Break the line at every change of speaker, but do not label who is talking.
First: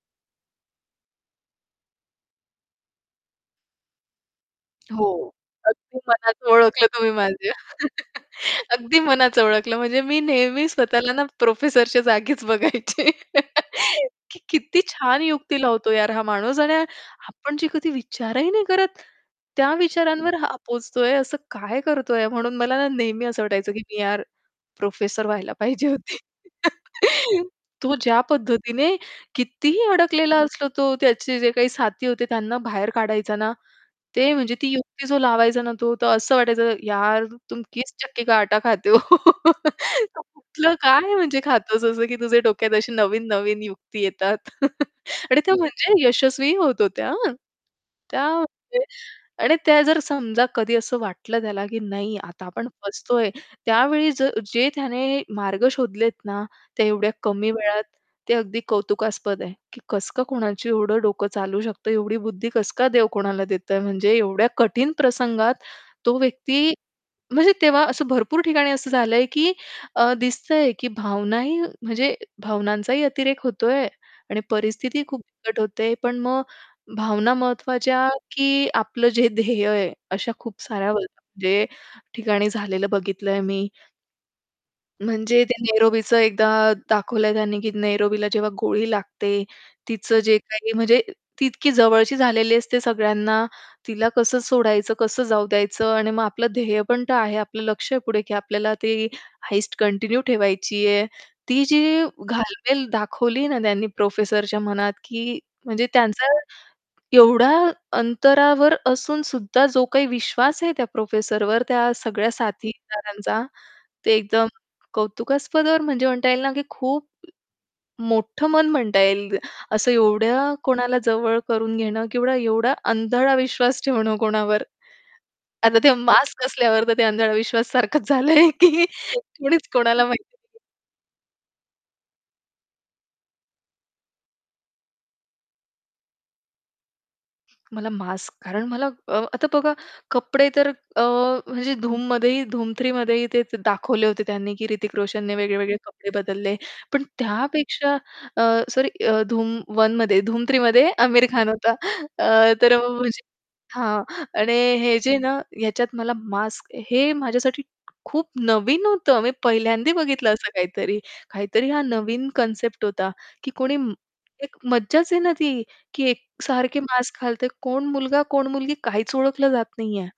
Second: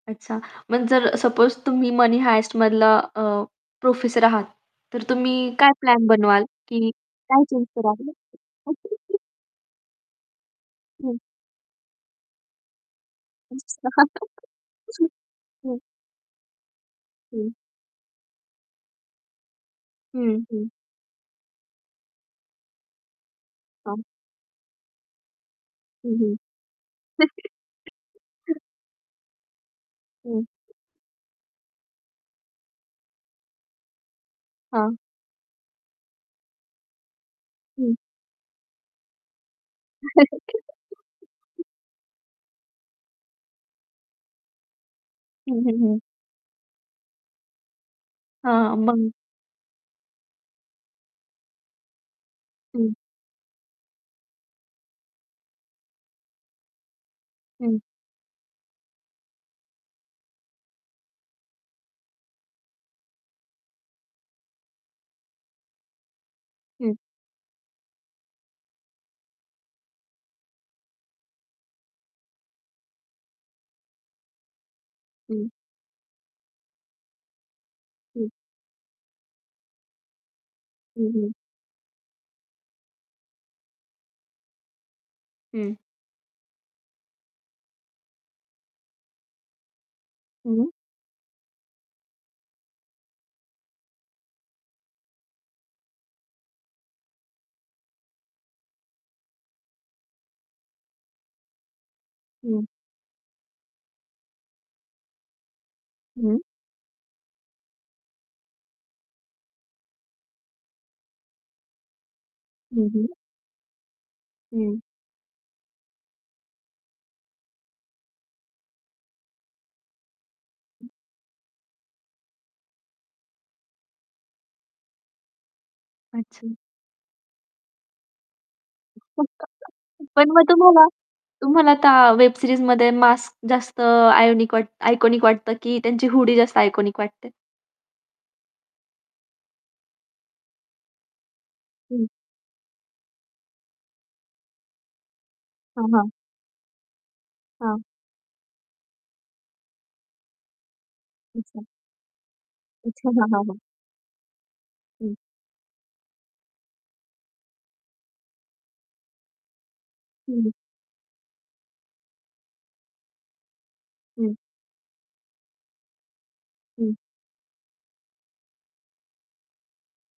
अच्छा! मग जर सपोज तुम्ही मनी हाइस्ट मधला अ, प्रोफेसर आहात तर
हो.
तुम्ही काय
अगदी
प्लॅन बनवाल
मनात ओळखलं
की
तुम्ही
काय
माझ्या.
चेंज कराल?
अगदी मनाचं ओळखलं म्हणजे मी नेहमी स्वतःला
हं.
ना प्रोफेसरच्या जागीच बघायची, की
[unintelligible]
किती छान युक्ती
हं.
लावतो यार हा माणूस आणि
हं.
आपण जे कधी विचारही नाही करत त्या
हं,
विचारांवर हा
हं.
पोहोचतोय असं काय करतोय म्हणून मला ना नेहमी असं वाटायचं की
हां.
मी यार प्रोफेसर व्हायला पाहिजे
हं,
होती.
हं.
तो ज्या पद्धतीने कितीही अडकलेला
हं.
असतो तो त्याचे जे काही साथी होते त्यांना बाहेर काढायचा ना, ते म्हणजे ती
हां.
युक्ती जो लावायचा ना तो तर असं वाटायचं यार तुम किस
हं.
चक्की का आटा खाते हो? तो कुठलं काय म्हणजे खातोस असं, की तुझ्या डोक्यात अशी नवीन-नवीन युक्ती येतात. आणि त्या
हं, हं, हं.
म्हणजे यशस्वीही होत होत्या हं. त्या
हां.
[unintelligible]
मग
आणि त्या जर समजा कधी असं वाटलं त्याला, की नाही आता आपण
हं.
फसतोय त्यावेळी जर जे त्याने मार्ग शोधलेत ना, त्या एवढ्या कमी
हं
वेळात ते अगदी कौतुकास्पद आहे, की कसं का कोणाची एवढं डोकं चालू शकतं? एवढी बुद्धी कस का देव कोणाला देतय? म्हणजे एवढ्या कठीण प्रसंगात तो व्यक्ती,
हं.
म्हणजे तेव्हा असं भरपूर ठिकाणी असं झालंय, की अ, दिसतंय की भावनाही म्हणजे भावनांचाही अतिरेक होतोय आणि परिस्थिती खूप
हं.
बिकट होते पण मग भावना महत्त्वाच्या,
हं.
की आपलं जे ध्येय आहे अशा खूप साऱ्या [unintelligible]
हं, हं.
म्हणजे ठिकाणी झालेलं बघितलंय मी. म्हणजे ते
हं.
नैरोबीचं एकदा दाखवलंय त्यांनी की नैरोबीला जेव्हा गोळी लागते. तिचं जे
हं.
काही म्हणजे ती इतकी जवळची झालेली असते सगळ्यांना तिला कसं सोडायचं कसं जाऊ द्यायचं आणि मग आपलं ध्येय पण तर आहे, आपलं लक्ष आहे पुढे, की आपल्याला ती हाईस्ट कंटिन्यू ठेवायची आहे, ती जी
हं.
घालमेल दाखवली ना त्यांनी प्रोफेसरच्या मनात, की म्हणजे त्यांचा
हं.
एवढ्या अंतरावर असून सुद्धा जो काही विश्वास आहे त्या प्रोफेसरवर त्या सगळ्या
हं, हं.
साथीदारांचा ते एकदम
हं.
कौतुकास्पद वर म्हणजे म्हणता येईल ना, की खूप मोठं मन म्हणता येईल असं एवढ्या
हं.
कोणाला जवळ करून घेणं किंवा एवढा अंधळा विश्वास ठेवणं कोणावर. आता ते मास्क
अच्छा!
असल्यावर तर ते अंधाळा विश्वास सारखंच झालंय, की कणीच कोणाला
पण
माहिती
मग
नाही.
तुम्हाला तुम्हाला आता वेब सीरीजमध्ये मास्क जास्त आयोनिक आयकॉनिक वाटतं की त्यांची हुडी जास्त आयकॉनिक वाटते.
मला मास्क कारण मला अ आता बघा कपडे तर अ, म्हणजे
हं.
धूममध्येही धूम 3 मध्येही ते दाखवले होते त्यांनी, की ऋतिक रोशनने वेगळे-वेगळे
हां,
कपडे
हां.
बदलले. पण
हां.
त्यापेक्षा अ, सॉरी धूम 1 मध्ये धूम 3 मध्ये आमिर खान
अच्छा!
होता. अ, तर
अच्छा!
म्हणजे
हां, हां, हां.
हां. आणि हे
हं.
जे ना ह्याच्यात मला मास्क हे माझ्यासाठी खूप नवीन होतं, मी पहिल्यांदा बघितलं असं
हं.
काहीतरी. काहीतरी हा नवीन कन्सेप्ट होता, की कोणी
हं.
एक मज्जाच आहे ना ती, की एकसारखे
हं.
मास्क घालतंय कोण मुलगा, कोण मुलगी काहीच ओळखलं जात नाही आहे.